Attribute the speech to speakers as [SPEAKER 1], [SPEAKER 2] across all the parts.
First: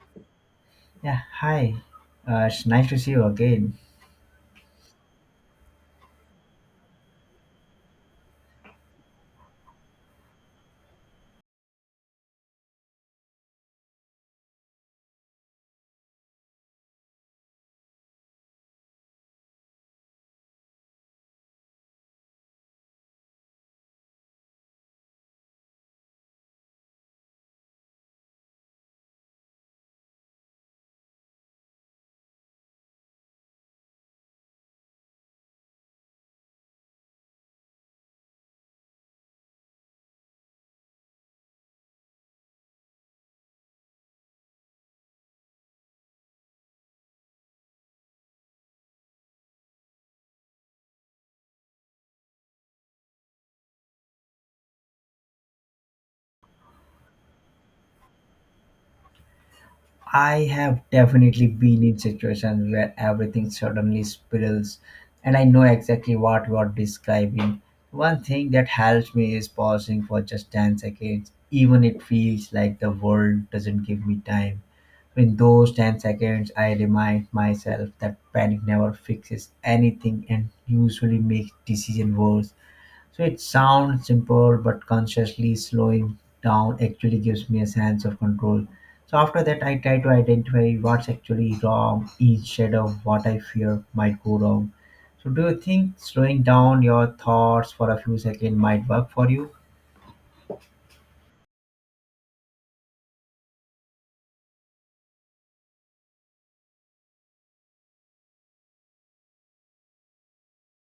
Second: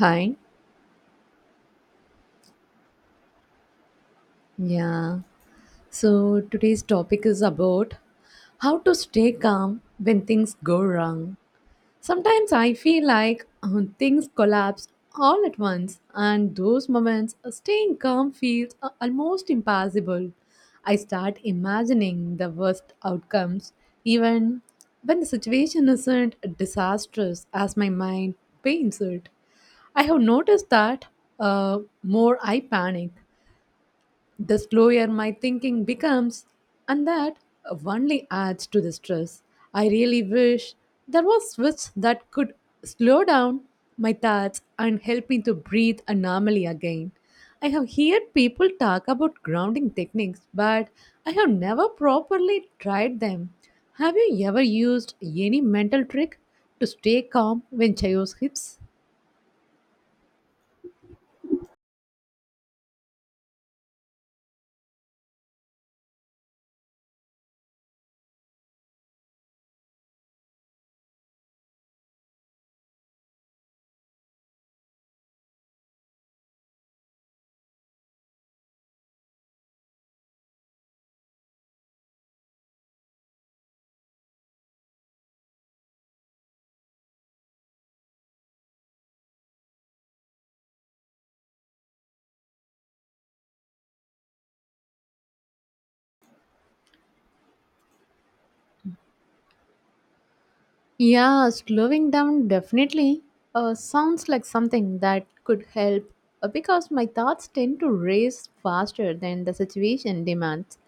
[SPEAKER 1] Hi.
[SPEAKER 2] Yeah, hi. It's nice to see you again.
[SPEAKER 1] Yeah. So today's topic is about how to stay calm when things go wrong. Sometimes I feel like things collapse all at once, and those moments, staying calm feels almost impossible. I start imagining the worst outcomes, even when the situation isn't disastrous as my mind paints it. I have noticed that more I panic, the slower my thinking becomes, and that only adds to the stress. I really wish there was switch that could slow down my thoughts and help me to breathe normally again. I have heard people talk about grounding techniques, but I have never properly tried them. Have you ever used any mental trick to stay calm when chaos hits?
[SPEAKER 2] I have definitely been in situations where everything suddenly spills, and I know exactly what you are describing. One thing that helps me is pausing for just 10 seconds, even it feels like the world doesn't give me time. In those 10 seconds, I remind myself that panic never fixes anything and usually makes decision worse. So it sounds simple, but consciously slowing down actually gives me a sense of control. So after that, I try to identify what's actually wrong, instead of what I fear might go wrong. So do you think slowing down your thoughts for a few seconds might work for you?
[SPEAKER 1] Yeah, slowing down definitely sounds like something that could help because my thoughts tend to race faster than the situation demands.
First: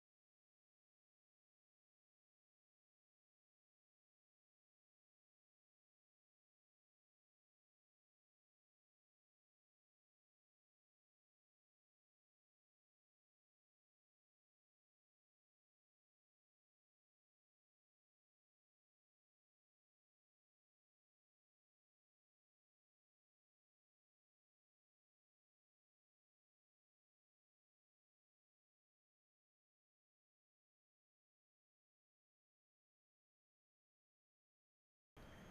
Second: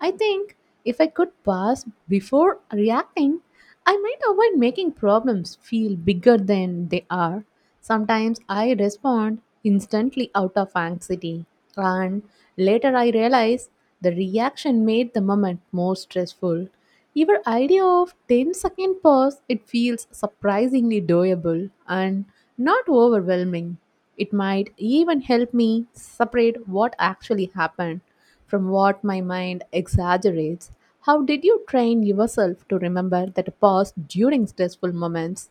[SPEAKER 1] I think if I could pause before reacting, I might avoid making problems feel bigger than they are. Sometimes I respond instantly out of anxiety, and later I realize the reaction made the moment more stressful. Your idea of 102nd pause it feels surprisingly doable and not overwhelming. It might even help me separate what actually happened from what my mind exaggerates. How did you train yourself to remember that pause during stressful moments?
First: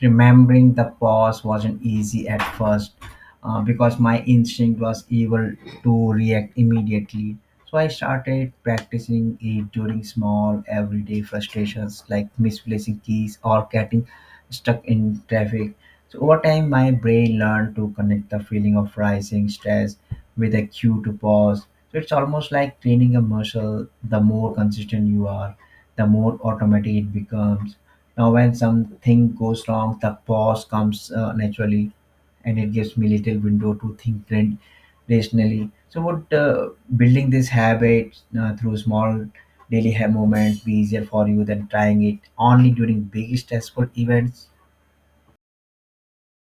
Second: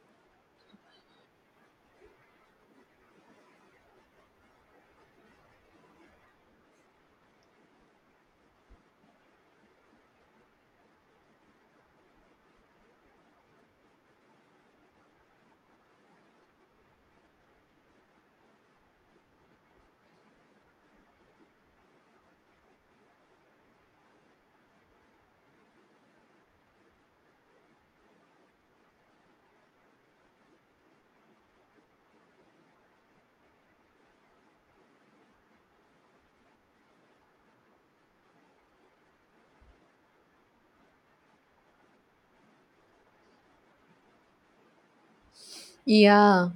[SPEAKER 2] Remembering the pause wasn't easy at first because my instinct was evil to react immediately. So I started practicing it during small everyday frustrations like misplacing keys or getting stuck in traffic. So over time, my brain learned to connect the feeling of rising stress with a cue to pause. So it's almost like training a muscle. The more consistent you are, the more automatic it becomes when something goes wrong, the pause comes naturally, and it gives me little window to think rationally. So what, building this habit through small daily moments be easier for you than trying it only during big stressful events?
[SPEAKER 1] Yeah.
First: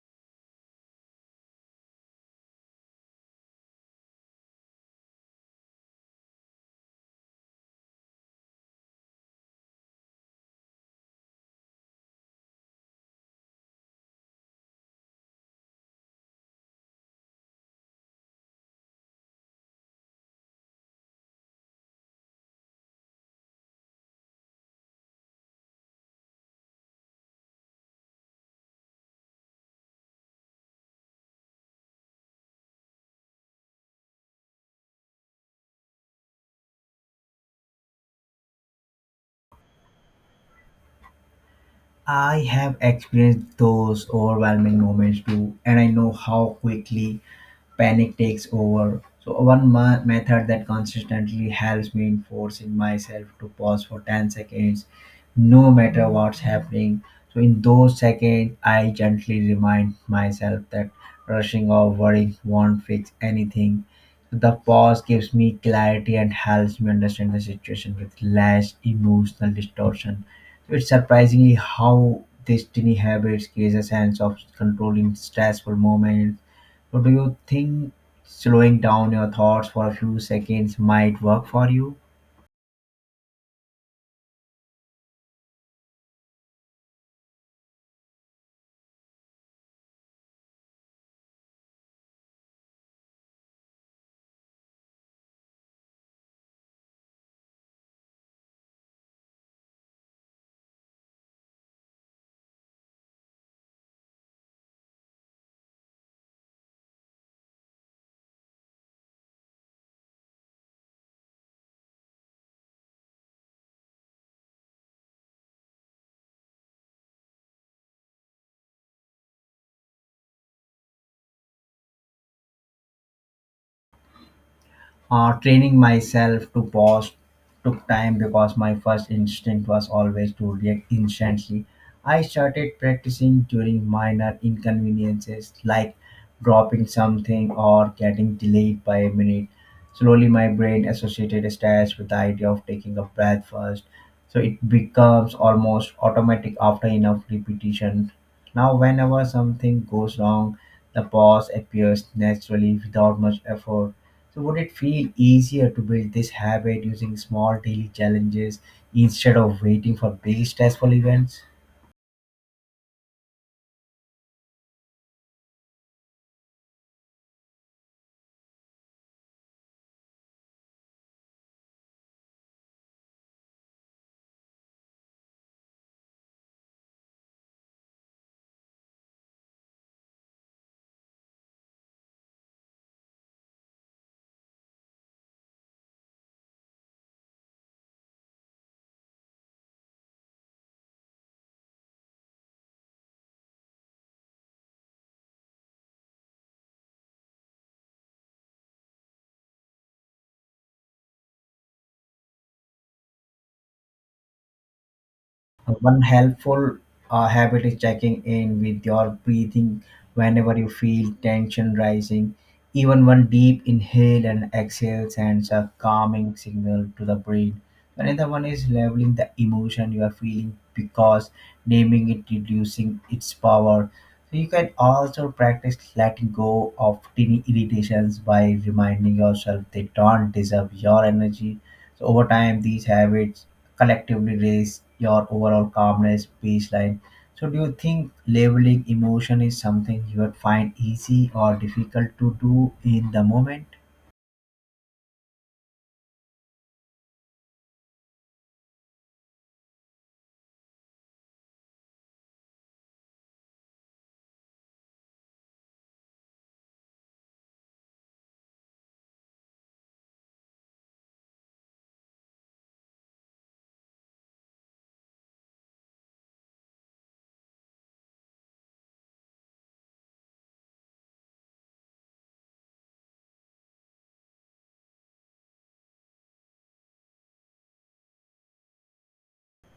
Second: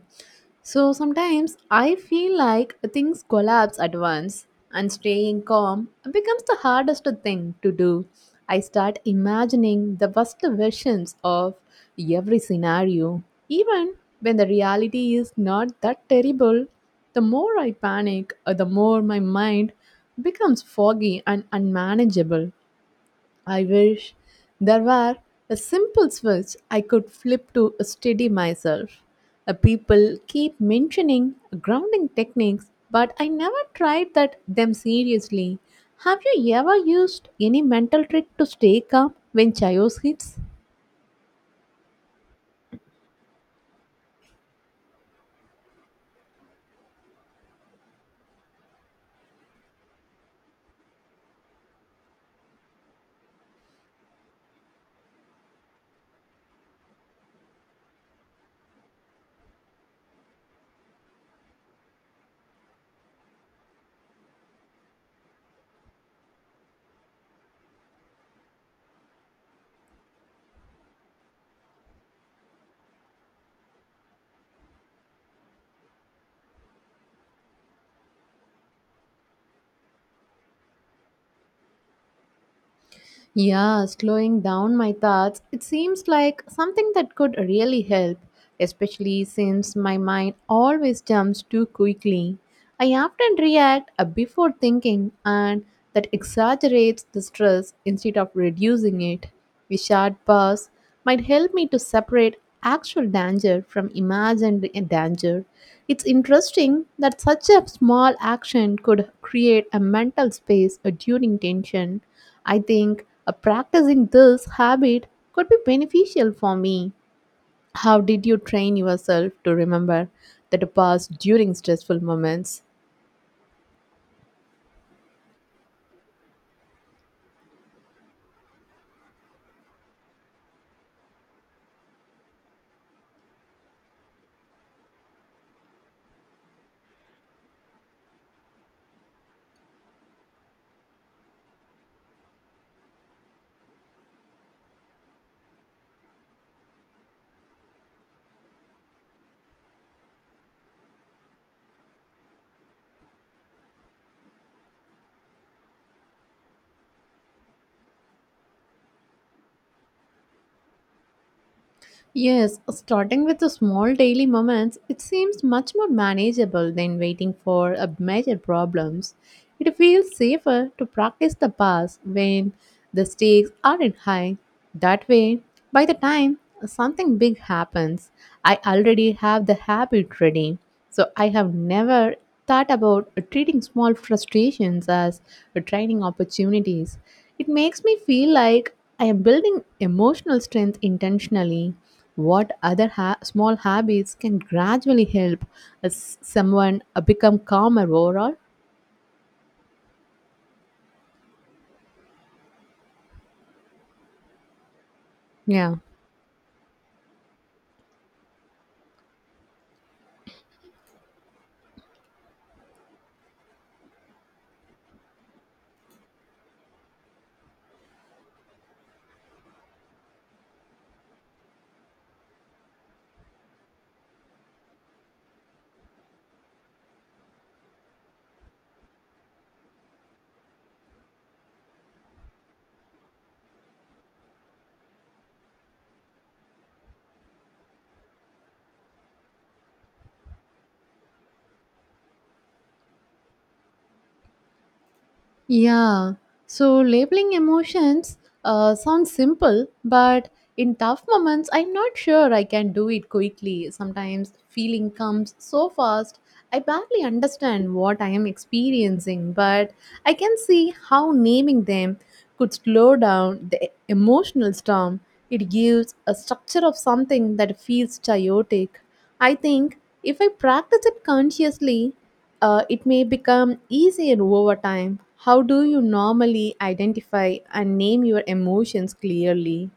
[SPEAKER 1] So sometimes I feel like things collapse at once and staying calm becomes the hardest thing to do. I start imagining the worst versions of every scenario. Even when the reality is not that terrible, the more I panic, the more my mind becomes foggy and unmanageable. I wish there were a simple switch I could flip to steady myself. People keep mentioning grounding techniques, but I never tried that them seriously. Have you ever used any mental trick to stay calm when chaos hits?
[SPEAKER 2] I have experienced those overwhelming moments too, and I know how quickly panic takes over. So, one method that consistently helps me in forcing myself to pause for 10 seconds, no matter what's happening. So, in those seconds, I gently remind myself that rushing or worrying won't fix anything. The pause gives me clarity and helps me understand the situation with less emotional distortion. It's surprisingly how this tiny habits creates a sense of control in stressful moments. So do you think slowing down your thoughts for a few seconds might work for you?
[SPEAKER 1] Yeah, slowing down my thoughts, it seems like something that could really help, especially since my mind always jumps too quickly. I often react before thinking, and that exaggerates the stress instead of reducing it. We should pause might help me to separate actual danger from imagined danger. It's interesting that such a small action could create a mental space during tension. I think practicing this habit could be beneficial for me. How did you train yourself to remember that pause during stressful moments?
[SPEAKER 2] Training myself to pause took time because my first instinct was always to react instantly. I started practicing during minor inconveniences like dropping something or getting delayed by a minute. Slowly, my brain associated stress with the idea of taking a breath first, so it becomes almost automatic after enough repetition. Now, whenever something goes wrong, the pause appears naturally without much effort. So, would it feel easier to build this habit using small daily challenges instead of waiting for big stressful events?
[SPEAKER 1] Yes, starting with the small daily moments, it seems much more manageable than waiting for a major problems. It feels safer to practice the pass when the stakes aren't high. That way, by the time something big happens, I already have the habit ready. So I have never thought about treating small frustrations as training opportunities. It makes me feel like I am building emotional strength intentionally. What other small habits can gradually help as someone become calmer overall? Yeah.
[SPEAKER 2] One helpful habit is checking in with your breathing whenever you feel tension rising. Even one deep inhale and exhale sends a calming signal to the brain. Another one is labeling the emotion you are feeling because naming it reducing its power. So you can also practice letting go of tiny irritations by reminding yourself they don't deserve your energy. So over time, these habits collectively raise your overall calmness baseline. So, do you think labeling emotion is something you would find easy or difficult to do in the moment?
[SPEAKER 1] Yeah, so labeling emotions sounds simple, but in tough moments, I'm not sure I can do it quickly. Sometimes feeling comes so fast, I barely understand what I am experiencing, but I can see how naming them could slow down the emotional storm. It gives a structure of something that feels chaotic. I think if I practice it consciously, it may become easier over time. How do you normally identify and name your emotions clearly?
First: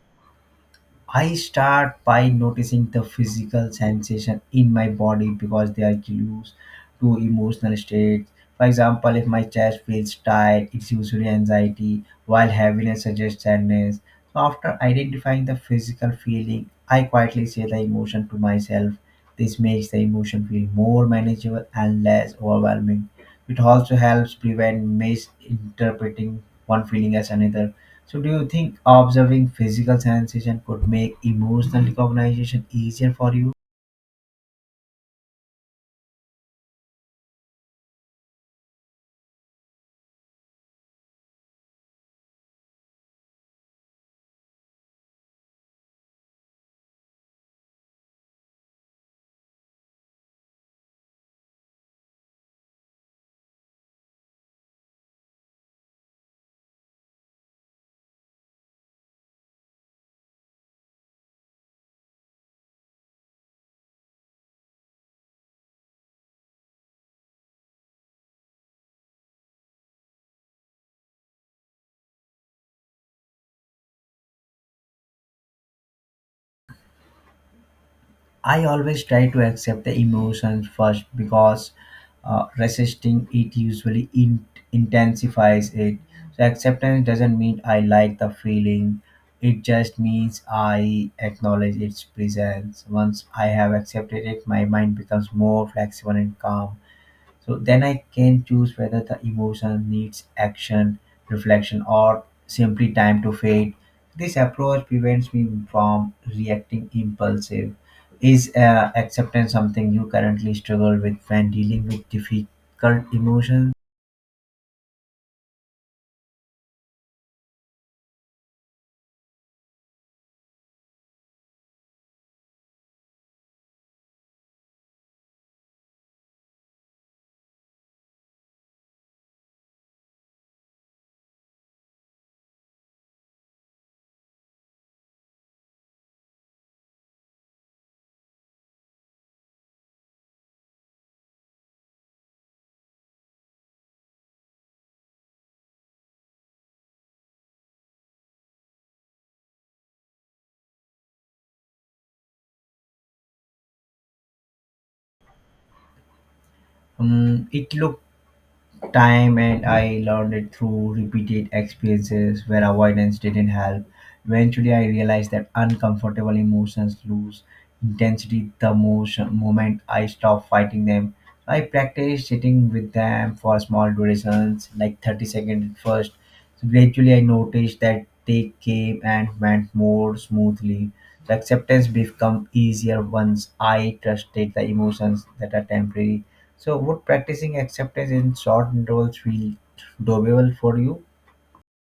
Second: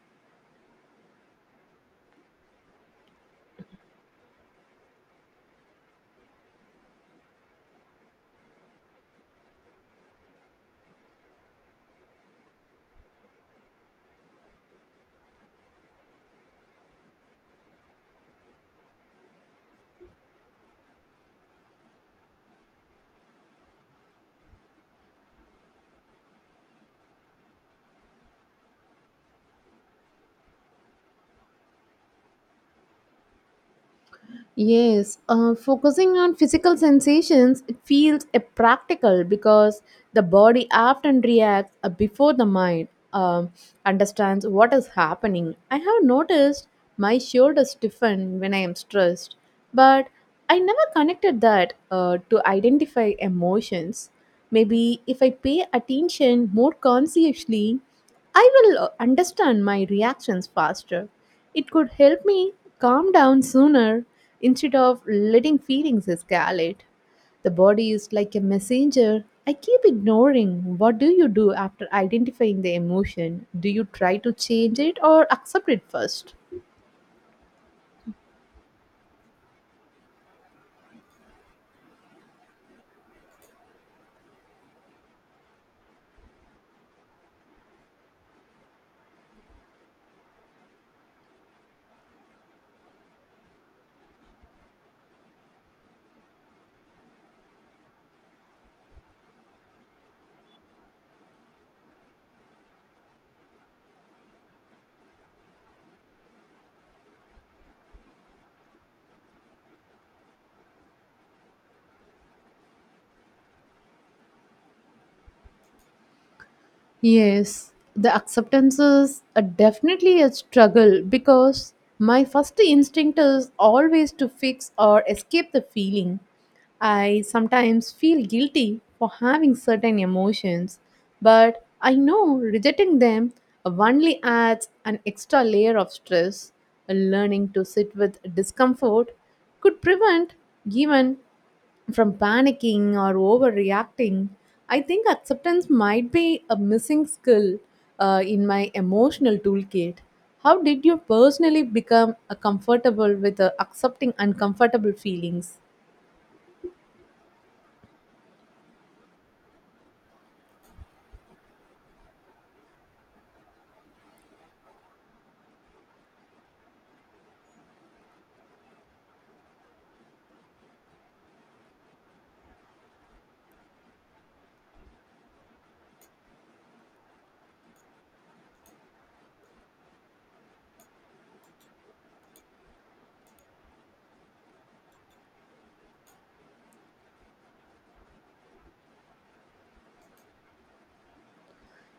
[SPEAKER 2] I start by noticing the physical sensation in my body because they are clues to emotional states. For example, if my chest feels tight, it's usually anxiety, while heaviness suggests sadness. So, after identifying the physical feeling, I quietly say the emotion to myself. This makes the emotion feel more manageable and less overwhelming. It also helps prevent misinterpreting one feeling as another. So, do you think observing physical sensation could make emotional recognition easier for you?
[SPEAKER 1] Yes, focusing on physical sensations, it feels a practical because the body often reacts before the mind um, understands what is happening. I have noticed my shoulders stiffen when I am stressed, but I never connected that to identify emotions. Maybe if I pay attention more consciously, I will understand my reactions faster. It could help me calm down sooner instead of letting feelings escalate. The body is like a messenger. I keep ignoring. What do you do after identifying the emotion? Do you try to change it or accept it first?
[SPEAKER 2] I always try to accept the emotions first because resisting it usually intensifies it. So acceptance doesn't mean I like the feeling. It just means I acknowledge its presence. Once I have accepted it, my mind becomes more flexible and calm. So then I can choose whether the emotion needs action, reflection, or simply time to fade. This approach prevents me from reacting impulsive. Is acceptance something you currently struggle with when dealing with difficult emotions?
[SPEAKER 1] Yes, the acceptance is a definitely a struggle because my first instinct is always to fix or escape the feeling. I sometimes feel guilty for having certain emotions, but I know rejecting them only adds an extra layer of stress. Learning to sit with discomfort could prevent even from panicking or overreacting, I think acceptance might be a missing skill in my emotional toolkit. How did you personally become comfortable with accepting uncomfortable feelings?
[SPEAKER 2] It looks time and I learned it through repeated experiences where avoidance didn't help. Eventually, I realized that uncomfortable emotions lose intensity the most moment I stop fighting them. I practiced sitting with them for small durations, like 30 seconds at first. So gradually, I noticed that they came and went more smoothly. So acceptance become easier once I trusted the emotions that are temporary. So, would practicing acceptance in short intervals feel doable for you?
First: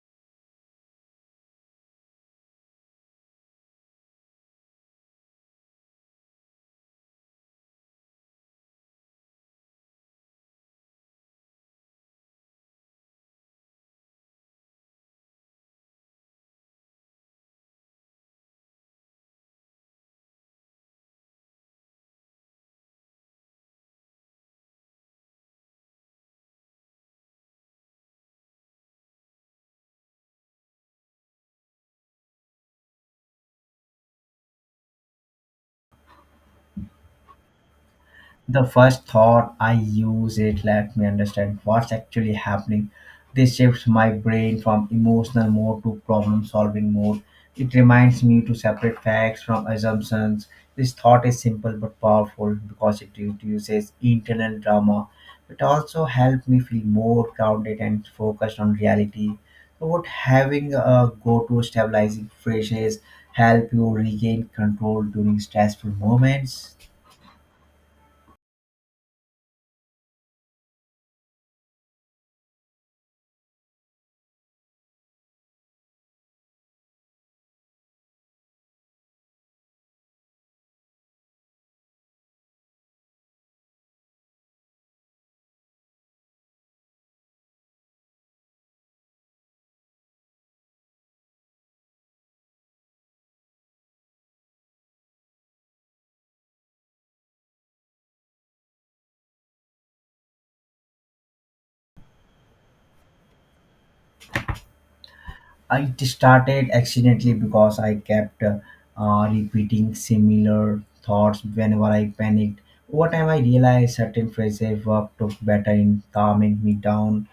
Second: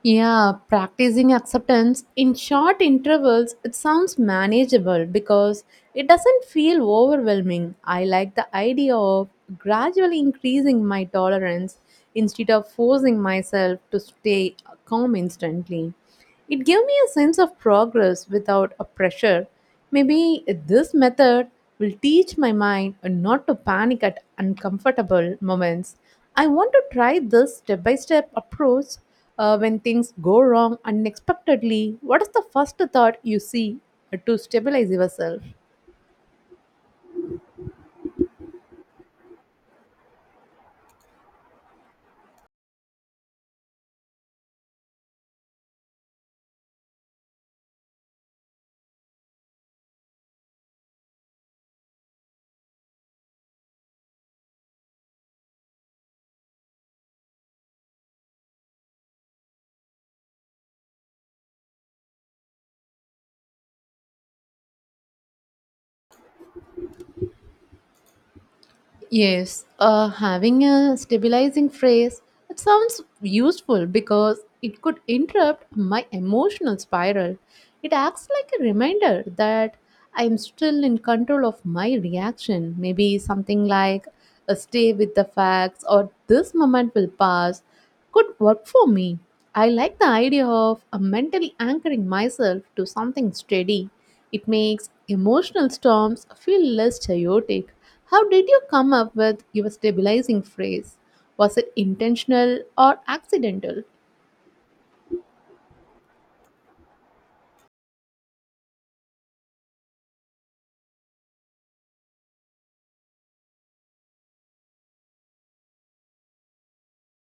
[SPEAKER 1] Yeah, practicing acceptance in short intervals, it sounds manageable because it doesn't feel overwhelming. I like the idea of gradually increasing my tolerance instead of forcing myself to stay calm instantly. It gave me a sense of progress without a pressure. Maybe this method will teach my mind not to panic at uncomfortable moments. I want to try this step by step approach when things go wrong unexpectedly. What is the first thought you see to stabilize yourself?
[SPEAKER 2] The first thought I use it let me understand what's actually happening. This shifts my brain from emotional mode to problem solving mode. It reminds me to separate facts from assumptions. This thought is simple but powerful because it reduces internal drama. It also helps me feel more grounded and focused on reality. So what having a go-to stabilizing phrases help you regain control during stressful moments?
[SPEAKER 1] Yes, having a stabilizing phrase, it sounds useful because it could interrupt my emotional spiral. It acts like a reminder that I am still in control of my reaction. Maybe something like a stay with the facts or this moment will pass could work for me. I like the idea of mentally anchoring myself to something steady. It makes emotional storms feel less chaotic. How did you come up with your stabilizing phrase? Was it intentional or accidental?
[SPEAKER 2] It started accidentally because I kept repeating similar thoughts whenever I panicked. Over time, I realized certain phrases worked better in calming me down.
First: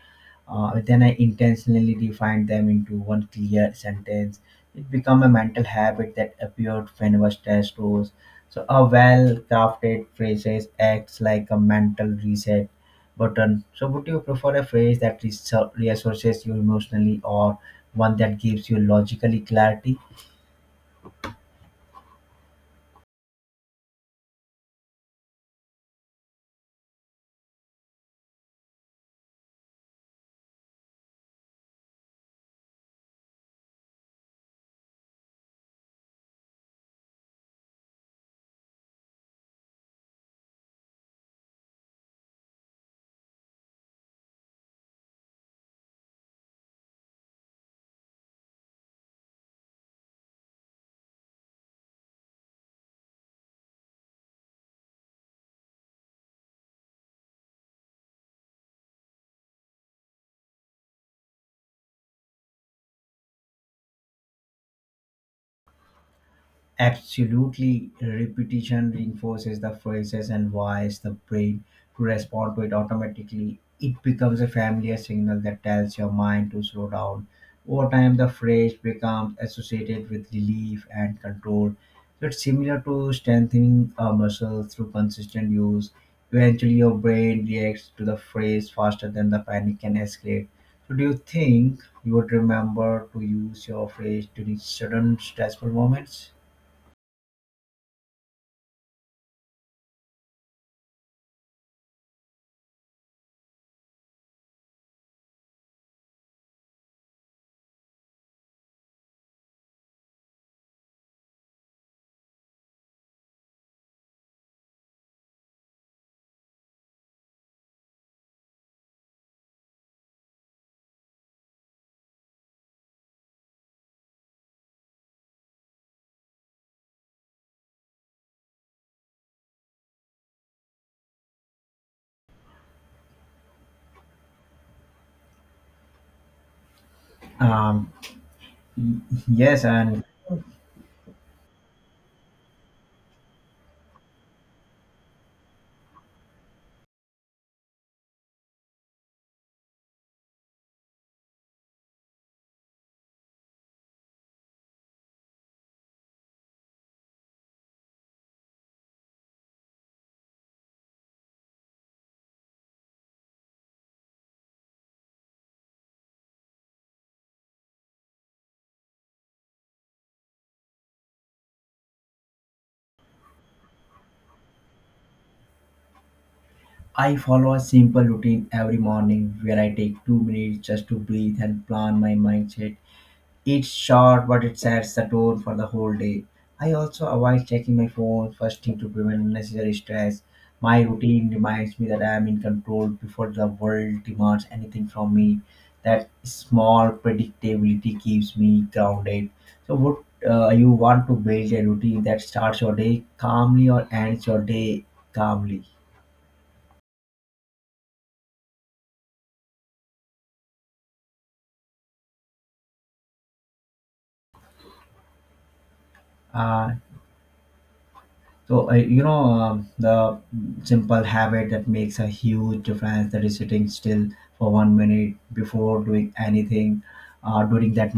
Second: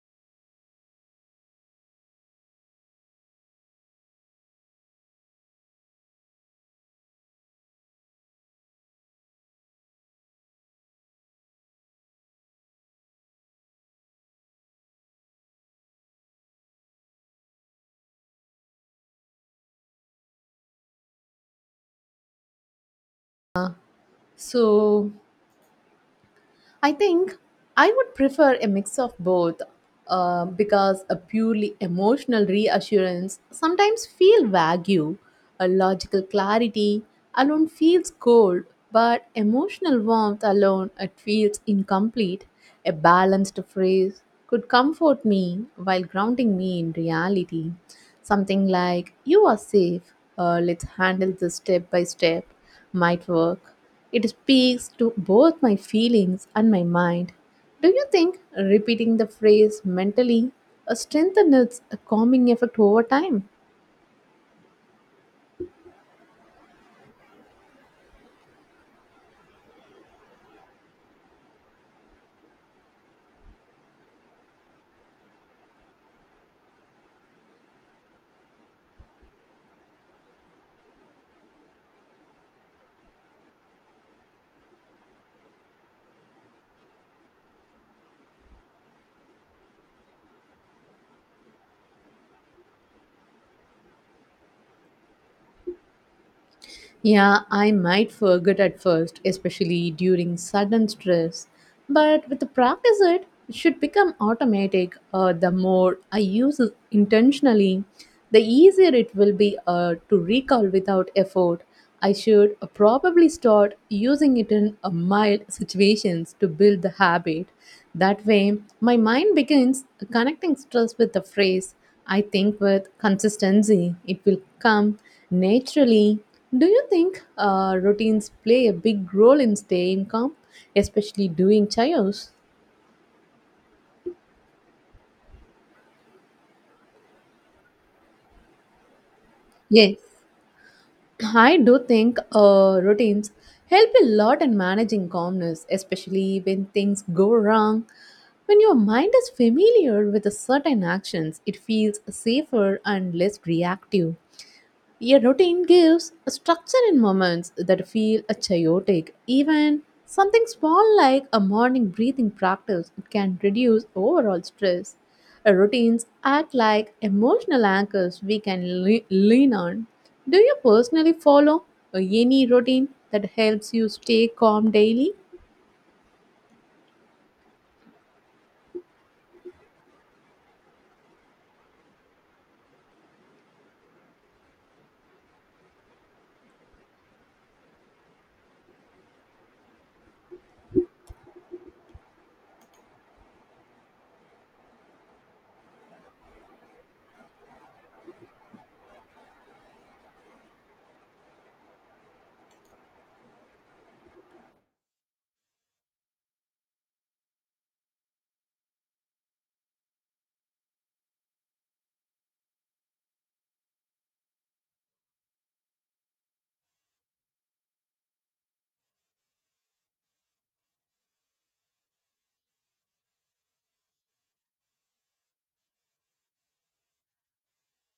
[SPEAKER 2] Then I intentionally defined them into one clear sentence. It became a mental habit that appeared whenever stress rose. So a well-crafted phrases acts like a mental reset button. So, would you prefer a phrase that resources you emotionally or one that gives you logically clarity?
[SPEAKER 1] So, I think I would prefer a mix of both because a purely emotional reassurance sometimes feel vague. A logical clarity alone feels cold, but emotional warmth alone it feels incomplete. A balanced phrase could comfort me while grounding me in reality. Something like "You are safe. Let's handle this step by step" might work it speaks to both my feelings and my mind. Do you think repeating the phrase mentally strengthens its calming effect over time?
[SPEAKER 2] Absolutely, repetition reinforces the phrases and wires the brain to respond to it automatically. It becomes a familiar signal that tells your mind to slow down. Over time, the phrase becomes associated with relief and control. So it's similar to strengthening a muscle through consistent use. Eventually, your brain reacts to the phrase faster than the panic can escalate. So, do you think you would remember to use your phrase during certain stressful moments?
[SPEAKER 1] Yeah, I might forget at first, especially during sudden stress. But with the practice, it should become automatic. The more I use it intentionally, the easier it will be to recall without effort. I should probably start using it in mild situations to build the habit. That way, my mind begins connecting stress with the phrase. I think with consistency, it will come naturally do you think routines play a big role in staying calm, especially during chaos?
[SPEAKER 2] Um, y- yes,
[SPEAKER 1] Yes,
[SPEAKER 2] and
[SPEAKER 1] I do think routines help a lot in managing calmness, especially when things go wrong. When your mind is familiar with a certain actions, it feels safer and less reactive. Your routine gives a structure in moments that feel a chaotic. Even something small like a morning breathing practice can reduce overall stress. Routines act like emotional anchors we can lean on. Do you personally follow any routine that helps you stay calm daily?
[SPEAKER 2] I follow a simple routine every morning where I take 2 minutes just to breathe and plan my mindset. It's short, but it sets the tone for the whole day. I also avoid checking my phone first thing to prevent unnecessary stress. My routine reminds me that I am in control before the world demands anything from me. That small predictability keeps me grounded. So, would you want to build a routine that starts your day calmly or ends your day calmly? Uh, the simple habit that makes a huge difference that is sitting still for 1 minute before doing anything during that